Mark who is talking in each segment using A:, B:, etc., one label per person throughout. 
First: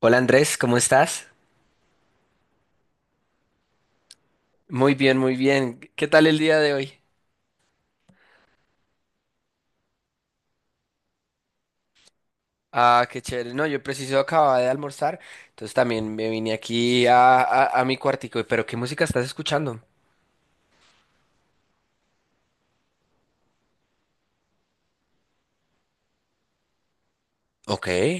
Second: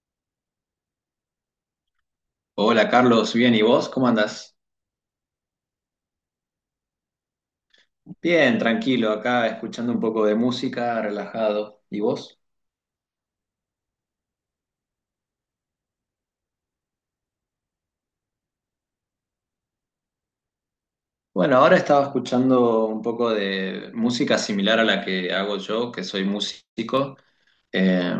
A: Hola Andrés, ¿cómo estás?
B: Hola Carlos, bien, ¿y vos? ¿Cómo andás?
A: Muy bien, muy bien. ¿Qué tal el día de hoy?
B: Bien, tranquilo, acá escuchando un poco de música, relajado. ¿Y vos?
A: Ah, qué chévere. No, yo preciso acababa de almorzar, entonces también me vine aquí a mi cuartico. Pero ¿qué música estás escuchando?
B: Bueno, ahora estaba escuchando un poco de música similar a la que hago yo, que soy músico,
A: Ok.
B: eh,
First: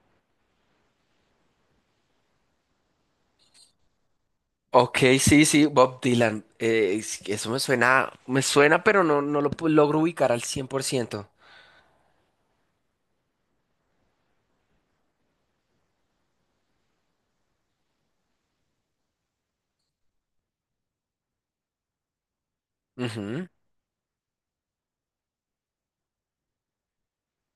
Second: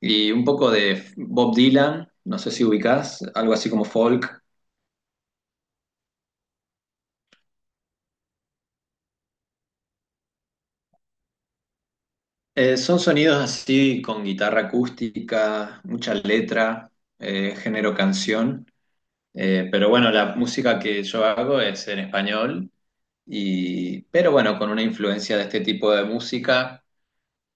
B: y un poco de Bob Dylan, no sé si ubicás, algo así como folk.
A: Ok, sí, sí, Bob Dylan. Eso me suena, pero no, no logro ubicar al cien por ciento.
B: Son sonidos así con guitarra acústica, mucha letra, género canción. Pero bueno, la música que yo hago es en español,
A: Ujú.
B: y, pero bueno, con una influencia de este tipo de música,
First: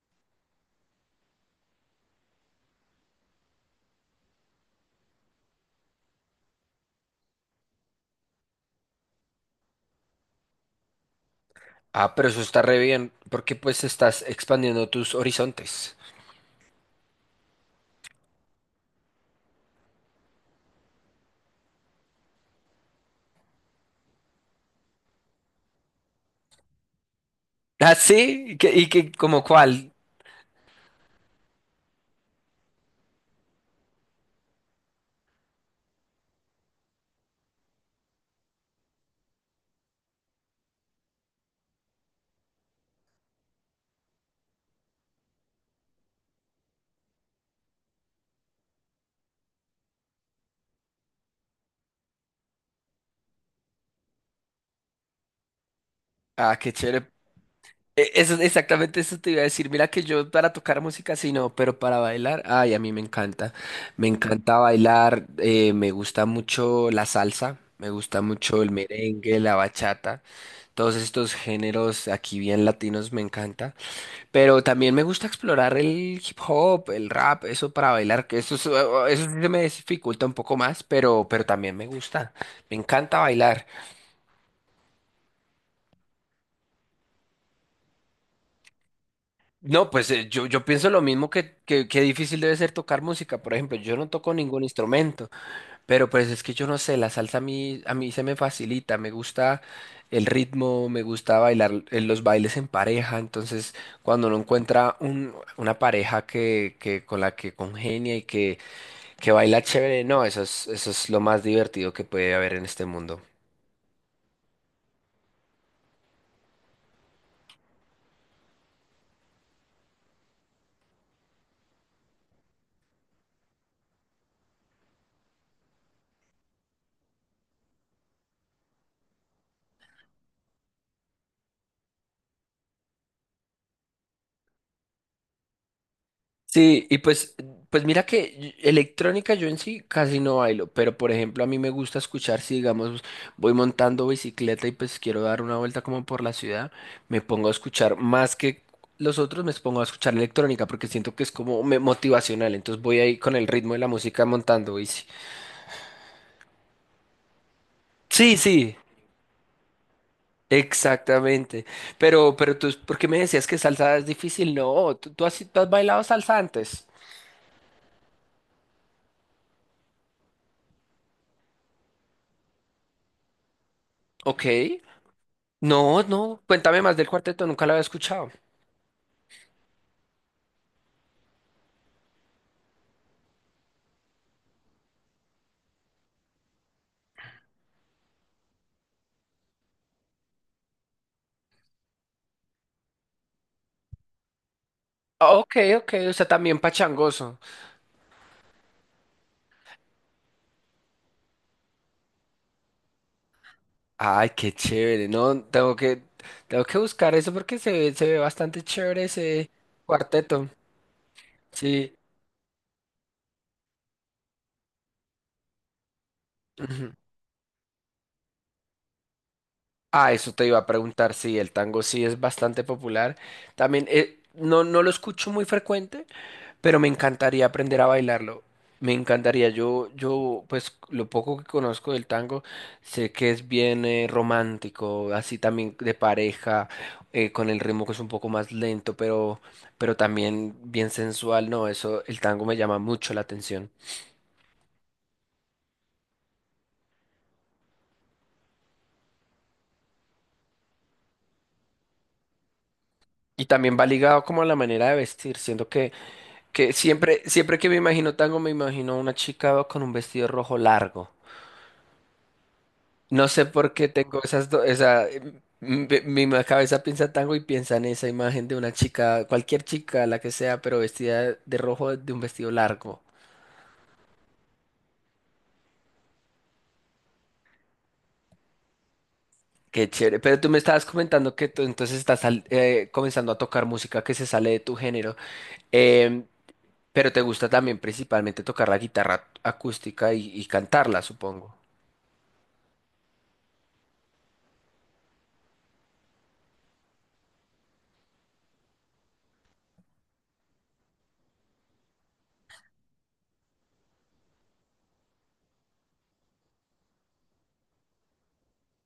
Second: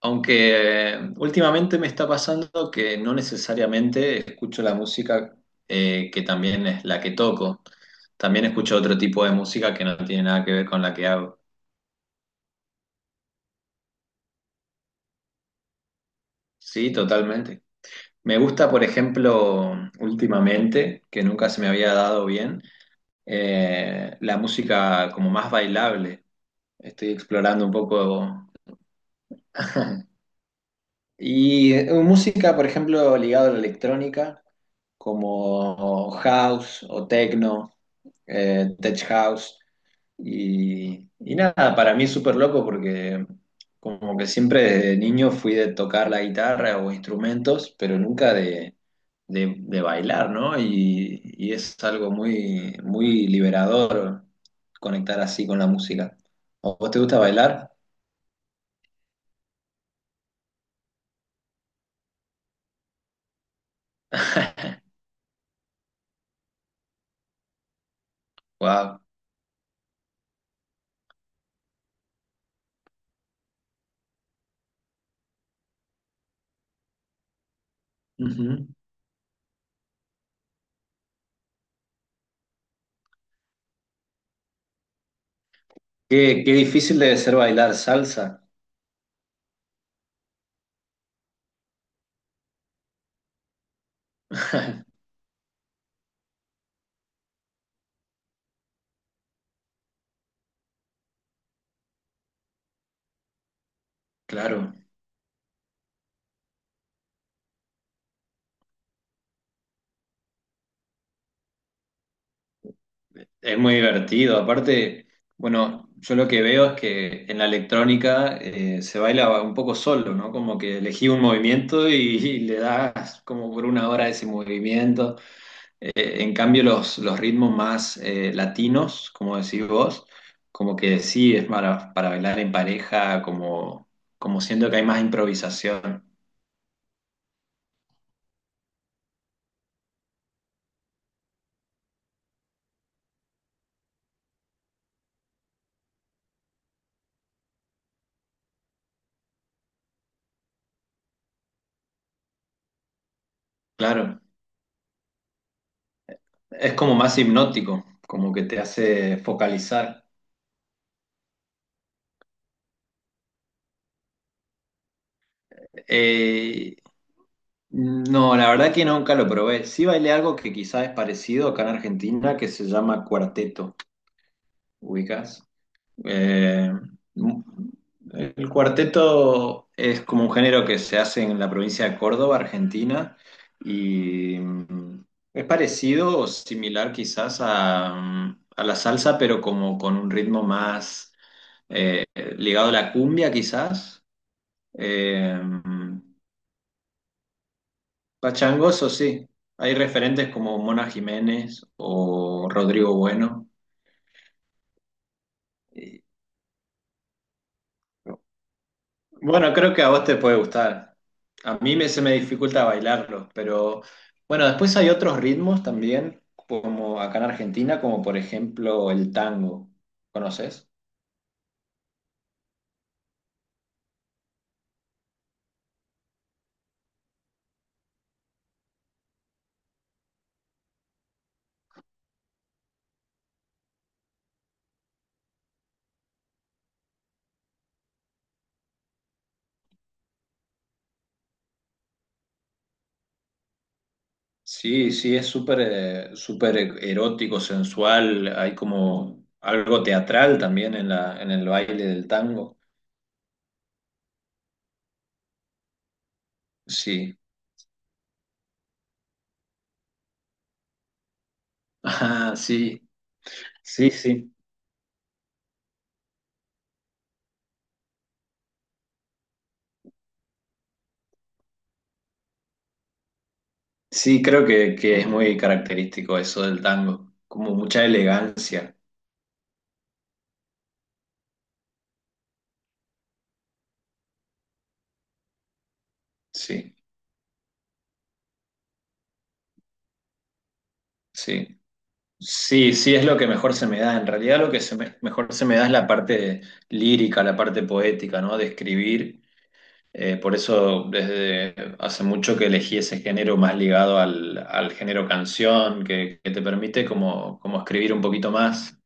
B: aunque últimamente me está pasando que no necesariamente escucho la música que también es la que toco, también escucho otro tipo de música que no tiene nada que ver con la que hago.
A: Ah, pero eso está re bien, porque pues estás expandiendo tus horizontes.
B: Sí, totalmente. Me gusta, por ejemplo, últimamente, que nunca se me había dado bien, la música como más bailable. Estoy explorando un
A: Ah, sí,
B: poco.
A: ¿ como cuál?
B: Y música, por ejemplo, ligada a la electrónica, como house o techno, tech house. Y nada, para mí es súper loco porque como que siempre desde niño fui de tocar la guitarra o instrumentos, pero nunca de, de bailar, ¿no? Y es algo muy, muy liberador conectar así con la música.
A: Ah, qué
B: ¿A vos te
A: chévere.
B: gusta bailar?
A: Eso, exactamente eso te iba a decir. Mira que yo para tocar música sí no, pero para bailar, ay, a mí me encanta. Me encanta bailar, me gusta mucho la salsa, me gusta mucho el
B: Wow.
A: merengue, la bachata, todos estos géneros aquí bien latinos me encanta. Pero también me gusta explorar el hip hop, el rap, eso para bailar,
B: Ujú.
A: eso sí se me dificulta un poco más, pero también me gusta. Me encanta bailar.
B: Qué, qué difícil debe ser bailar salsa.
A: No, pues yo, yo pienso lo mismo que difícil debe ser tocar música. Por ejemplo, yo no toco ningún instrumento, pero pues es que yo no sé, la salsa a mí se me facilita, me gusta el ritmo, me gusta bailar los bailes en pareja. Entonces, cuando uno
B: Claro,
A: encuentra una pareja que con la que congenia y que baila chévere, no, eso es lo más divertido que puede haber en este mundo.
B: es muy divertido. Aparte, bueno, yo lo que veo es que en la electrónica se baila un poco solo, ¿no? Como que elegí un movimiento y le das como por una hora ese movimiento. En cambio, los, ritmos más latinos, como decís vos, como que sí es para bailar en pareja, como, como siento que hay más improvisación.
A: Sí, y pues, pues mira que electrónica yo en sí casi no bailo, pero por ejemplo a mí me gusta escuchar si digamos voy montando bicicleta y pues quiero dar una vuelta como por la ciudad, me pongo a escuchar más que los otros, me pongo a escuchar electrónica porque siento que es como motivacional, entonces voy ahí con el ritmo de la
B: Claro.
A: música montando bici.
B: Es como más hipnótico, como
A: Sí,
B: que te
A: sí,
B: hace focalizar.
A: exactamente. Pero tú, ¿por qué me decías que salsa es difícil? No, tú, tú has bailado salsa
B: Eh,
A: antes.
B: no, la verdad que nunca lo probé. Sí bailé algo que quizás es parecido acá en Argentina, que se llama cuarteto,
A: Ok.
B: ¿ubicas?
A: No, no,
B: Eh,
A: cuéntame más del cuarteto, nunca lo había escuchado.
B: el cuarteto es como un género que se hace en la provincia de Córdoba, Argentina, y es parecido o similar quizás a, a la salsa, pero como con un ritmo más... eh, ligado a la cumbia quizás.
A: Ah,
B: Eh,
A: Ok, ok, o sea, también pachangoso.
B: pachangos, o sí. Hay referentes como Mona Jiménez o Rodrigo Bueno.
A: Ay, qué chévere, no,
B: Y,
A: tengo que buscar eso porque se ve bastante chévere ese
B: bueno, creo que a vos te puede
A: cuarteto.
B: gustar. A mí me,
A: Sí.
B: se me dificulta bailarlos, pero bueno, después hay otros ritmos también,
A: Ujú.
B: como acá en Argentina, como por ejemplo el tango.
A: Ah, eso te iba a
B: ¿Conoces?
A: preguntar, sí, el tango sí es bastante popular. También, no, no lo escucho muy frecuente, pero me encantaría aprender a bailarlo. Me encantaría. Pues lo poco que conozco del tango, sé que es bien romántico, así también de pareja, con el ritmo que es un poco más lento, pero también bien sensual. No, eso, el tango me llama mucho la atención.
B: Sí, sí, es súper súper erótico, sensual, hay como algo teatral también en la, en el baile del tango.
A: Y también va ligado como a la manera de vestir, siento que
B: Sí,
A: siempre, siempre que me imagino tango, me imagino a una chica con un vestido rojo largo.
B: ah, sí,
A: No sé por qué
B: sí,
A: tengo
B: sí.
A: esas dos, esa, mi, cabeza piensa tango y piensa en esa imagen de una chica, cualquier chica, la que sea, pero vestida de rojo de un vestido largo.
B: Sí, creo que es muy característico eso del tango, como mucha elegancia.
A: Qué chévere. Pero tú me estabas comentando que tú entonces estás comenzando a tocar música que se sale de tu género, Em,
B: Sí,
A: pero te gusta también principalmente tocar la guitarra acústica y cantarla, supongo.
B: sí. Sí, sí, es lo que mejor se me da. En realidad lo que mejor se me da es la parte lírica, la parte poética, ¿no? De escribir. Por eso desde hace mucho que elegí ese género más ligado al, al género canción, que te permite como, como escribir un poquito más.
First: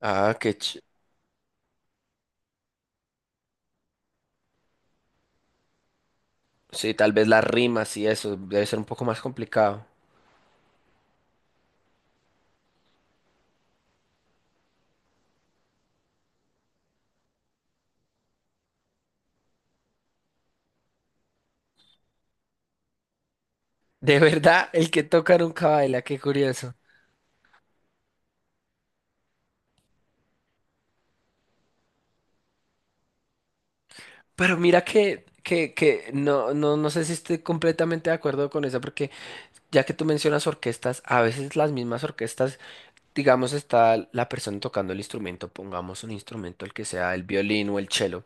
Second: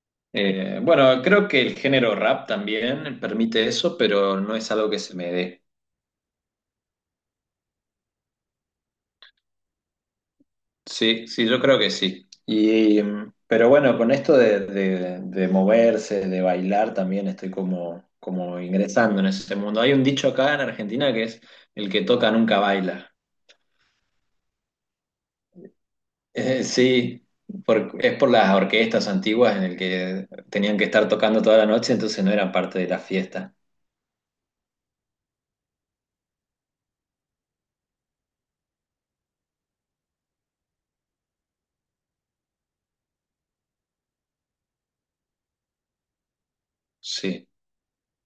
A: Ah, qué chévere.
B: Bueno, creo que el género rap también permite eso, pero no es algo que se me dé.
A: Sí, tal vez las rimas y eso debe ser un poco más complicado.
B: Sí, sí, yo creo que sí. Y, pero bueno, con esto de, de moverse, de bailar, también estoy como, como ingresando en ese mundo. Hay un dicho acá en Argentina que es, el que toca nunca baila.
A: De verdad, el que toca nunca baila, qué curioso.
B: Sí, por- es por las orquestas antiguas en el que tenían que estar tocando toda la noche, entonces no eran parte de la fiesta.
A: Pero mira que no, no, no sé si estoy completamente de acuerdo con eso, porque ya que tú mencionas orquestas, a veces las mismas orquestas, digamos, está la persona tocando el instrumento, pongamos un instrumento, el que sea el
B: Sí,
A: violín o el cello.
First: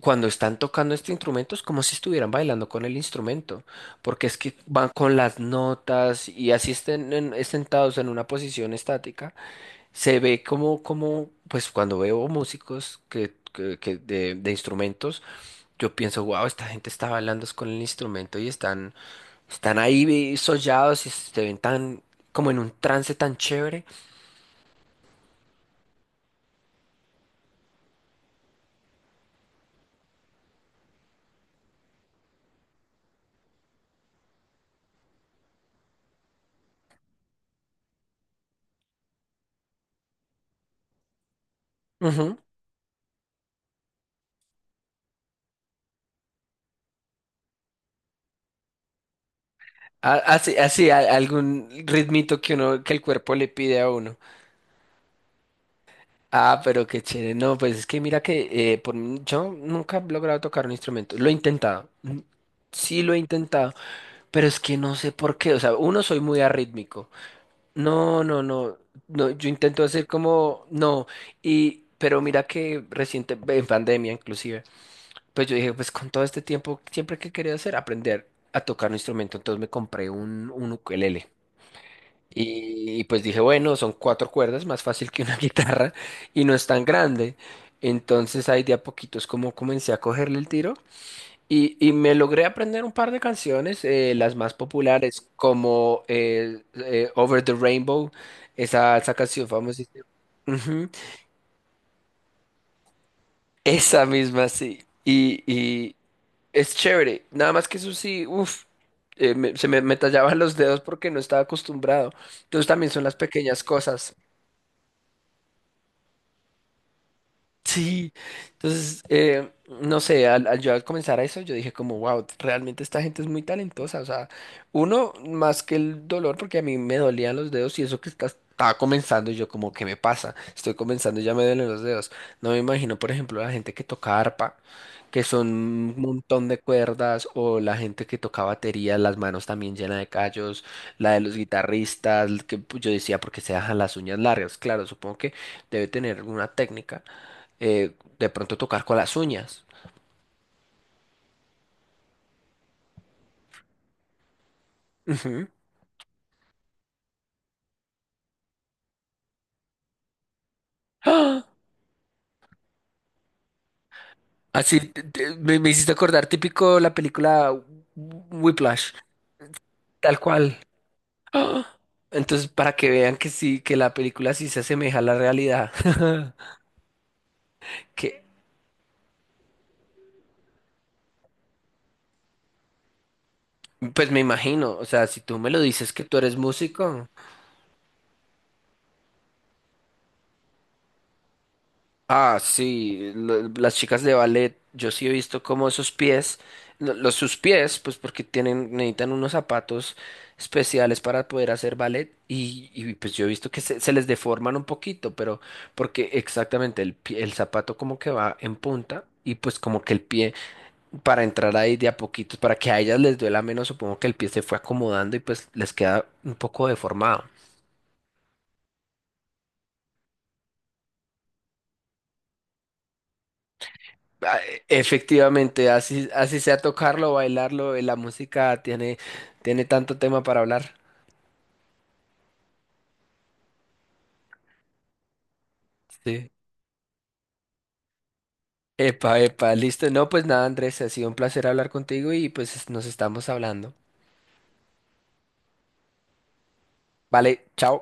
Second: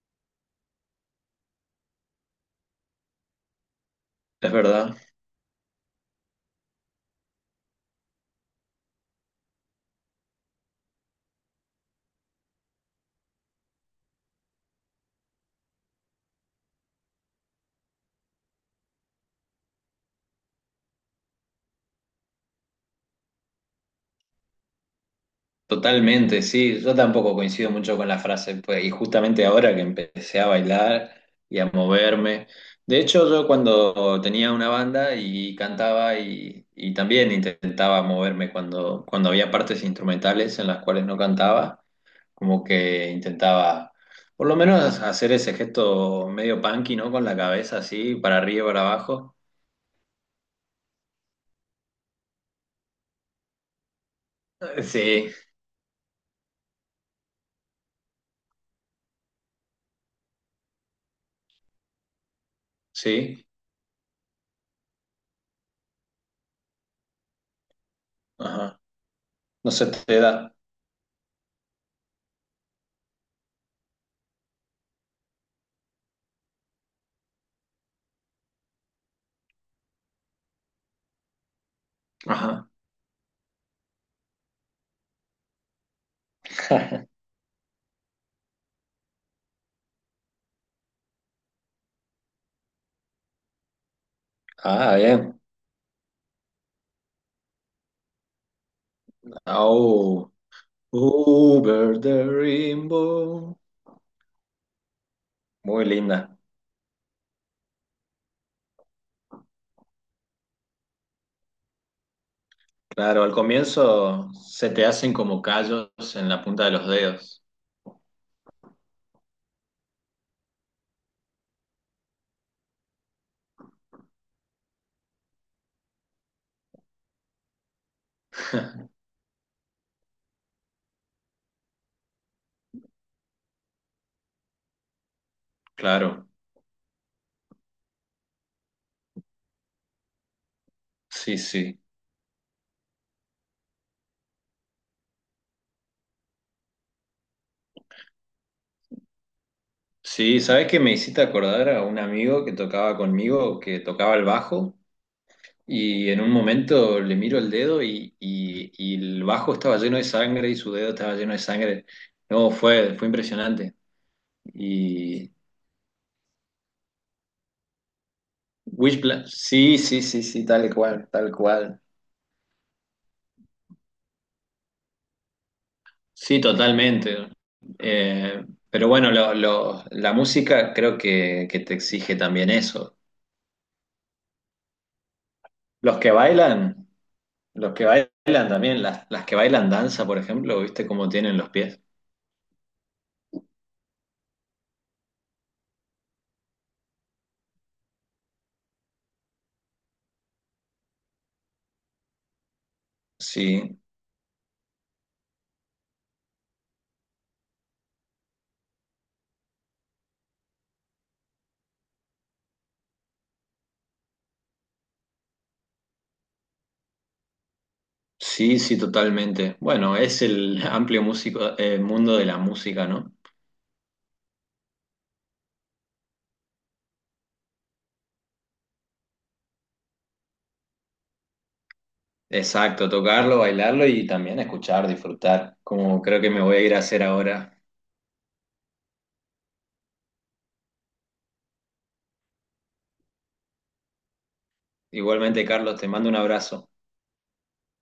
A: Cuando están tocando este instrumento es como si estuvieran bailando con el instrumento, porque es
B: es
A: que van
B: verdad.
A: con las notas y así estén sentados en una posición estática se ve como, como, pues cuando veo músicos que, de instrumentos, yo pienso, wow, esta gente está bailando es con el instrumento y están, están ahí sollados y se ven tan, como en un trance tan chévere.
B: Totalmente, sí. Yo tampoco coincido mucho con la frase, pues, y justamente ahora que empecé a bailar y a moverme. De hecho, yo cuando tenía una banda y cantaba y también intentaba moverme cuando, cuando había partes instrumentales en las cuales no cantaba.
A: Ujú.
B: Como que intentaba, por lo menos, hacer ese gesto medio punky, ¿no? Con la cabeza así, para arriba y para abajo.
A: Así, así, algún ritmito que uno, que el cuerpo le pide a uno.
B: Sí,
A: Ah, pero qué chévere. No, pues es que mira que por, yo nunca he logrado tocar un instrumento. Lo he intentado. Mm, sí lo he
B: sí.
A: intentado. Pero es que no sé por qué. O sea, uno soy muy arrítmico. No, no, no,
B: Ajá.
A: no, yo
B: No
A: intento
B: se
A: hacer
B: te da.
A: como, no, y, pero mira que reciente, en pandemia inclusive, pues yo dije, pues con todo este tiempo, siempre que quería hacer, aprender a tocar un instrumento, entonces me compré un ukelele.
B: Ajá.
A: Y pues dije, bueno, son cuatro cuerdas, más fácil que una guitarra, y no es tan grande. Entonces ahí de a poquitos como comencé a cogerle el tiro. Y me logré aprender un par de canciones, las más
B: Ah,
A: populares,
B: bien.
A: como Over the Rainbow, esa canción famosísima.
B: Oh,
A: Ujú,
B: over the rainbow.
A: esa misma, sí.
B: Muy
A: Y
B: linda.
A: es chévere. Nada más que eso sí, uff, me tallaban los dedos porque no estaba acostumbrado. Entonces también son las
B: Claro, al
A: pequeñas cosas.
B: comienzo se te hacen como callos en la punta de los dedos.
A: Sí, entonces, no sé, al yo al comenzar a eso, yo dije como, wow, realmente esta gente es muy talentosa, o sea, uno, más que el dolor, porque a mí me dolían los dedos y eso que estaba comenzando, y yo como, ¿qué me pasa? Estoy comenzando y ya me duelen los dedos. No me imagino, por ejemplo, la gente que toca arpa, que son un
B: Claro,
A: montón de cuerdas, o la gente que toca batería, las manos también llenas de callos, la de los
B: sí, sí.
A: guitarristas, que pues, yo decía, porque se dejan las uñas largas, claro, supongo que debe tener alguna técnica de pronto tocar con las uñas.
B: Sí, ¿sabes qué me hiciste acordar a un amigo que tocaba conmigo, que tocaba el bajo?
A: Ujú.
B: Y en un momento le miro el dedo y, y el bajo estaba lleno de sangre y su dedo estaba lleno de
A: ¡Ah!
B: sangre. No, fue, fue impresionante.
A: Así
B: Y
A: me, me hiciste acordar, típico la película Whiplash,
B: Wishpla- sí, sí,
A: tal
B: sí, sí,
A: cual.
B: tal cual, tal
A: ¡Ah!
B: cual.
A: Entonces, para que vean que sí, que la película sí se asemeja a la realidad.
B: Sí, totalmente.
A: Que,
B: Eh, pero bueno, la música creo que te exige también eso.
A: pues me imagino, o sea, si tú me lo dices
B: Los
A: que
B: que
A: tú eres
B: bailan,
A: músico.
B: los que bailan también, las que bailan danza, por ejemplo, ¿viste cómo tienen los pies?
A: Ah, sí, las chicas de ballet, yo sí he visto cómo esos pies, los sus pies, pues porque tienen, necesitan unos zapatos especiales para poder hacer ballet y pues yo he visto que se,
B: Sí.
A: se les deforman un poquito, pero porque exactamente el zapato como que va en punta y pues como que el pie para entrar ahí de a poquitos, para que a ellas les duela menos, supongo que el pie se fue acomodando y pues les queda un poco deformado.
B: Sí, sí, totalmente. Bueno, es el amplio músico, mundo de la música, ¿no?
A: Ah, efectivamente, así, así sea tocarlo, bailarlo, la música tiene, tiene tanto tema para hablar.
B: Exacto, tocarlo, bailarlo y también escuchar, disfrutar, como creo que
A: Sí.
B: me voy a ir a hacer ahora.
A: Epa, epa, listo. No, pues nada, Andrés, ha sido un placer hablar contigo y pues nos estamos hablando.
B: Igualmente, Carlos, te mando un abrazo.
A: Vale, chao.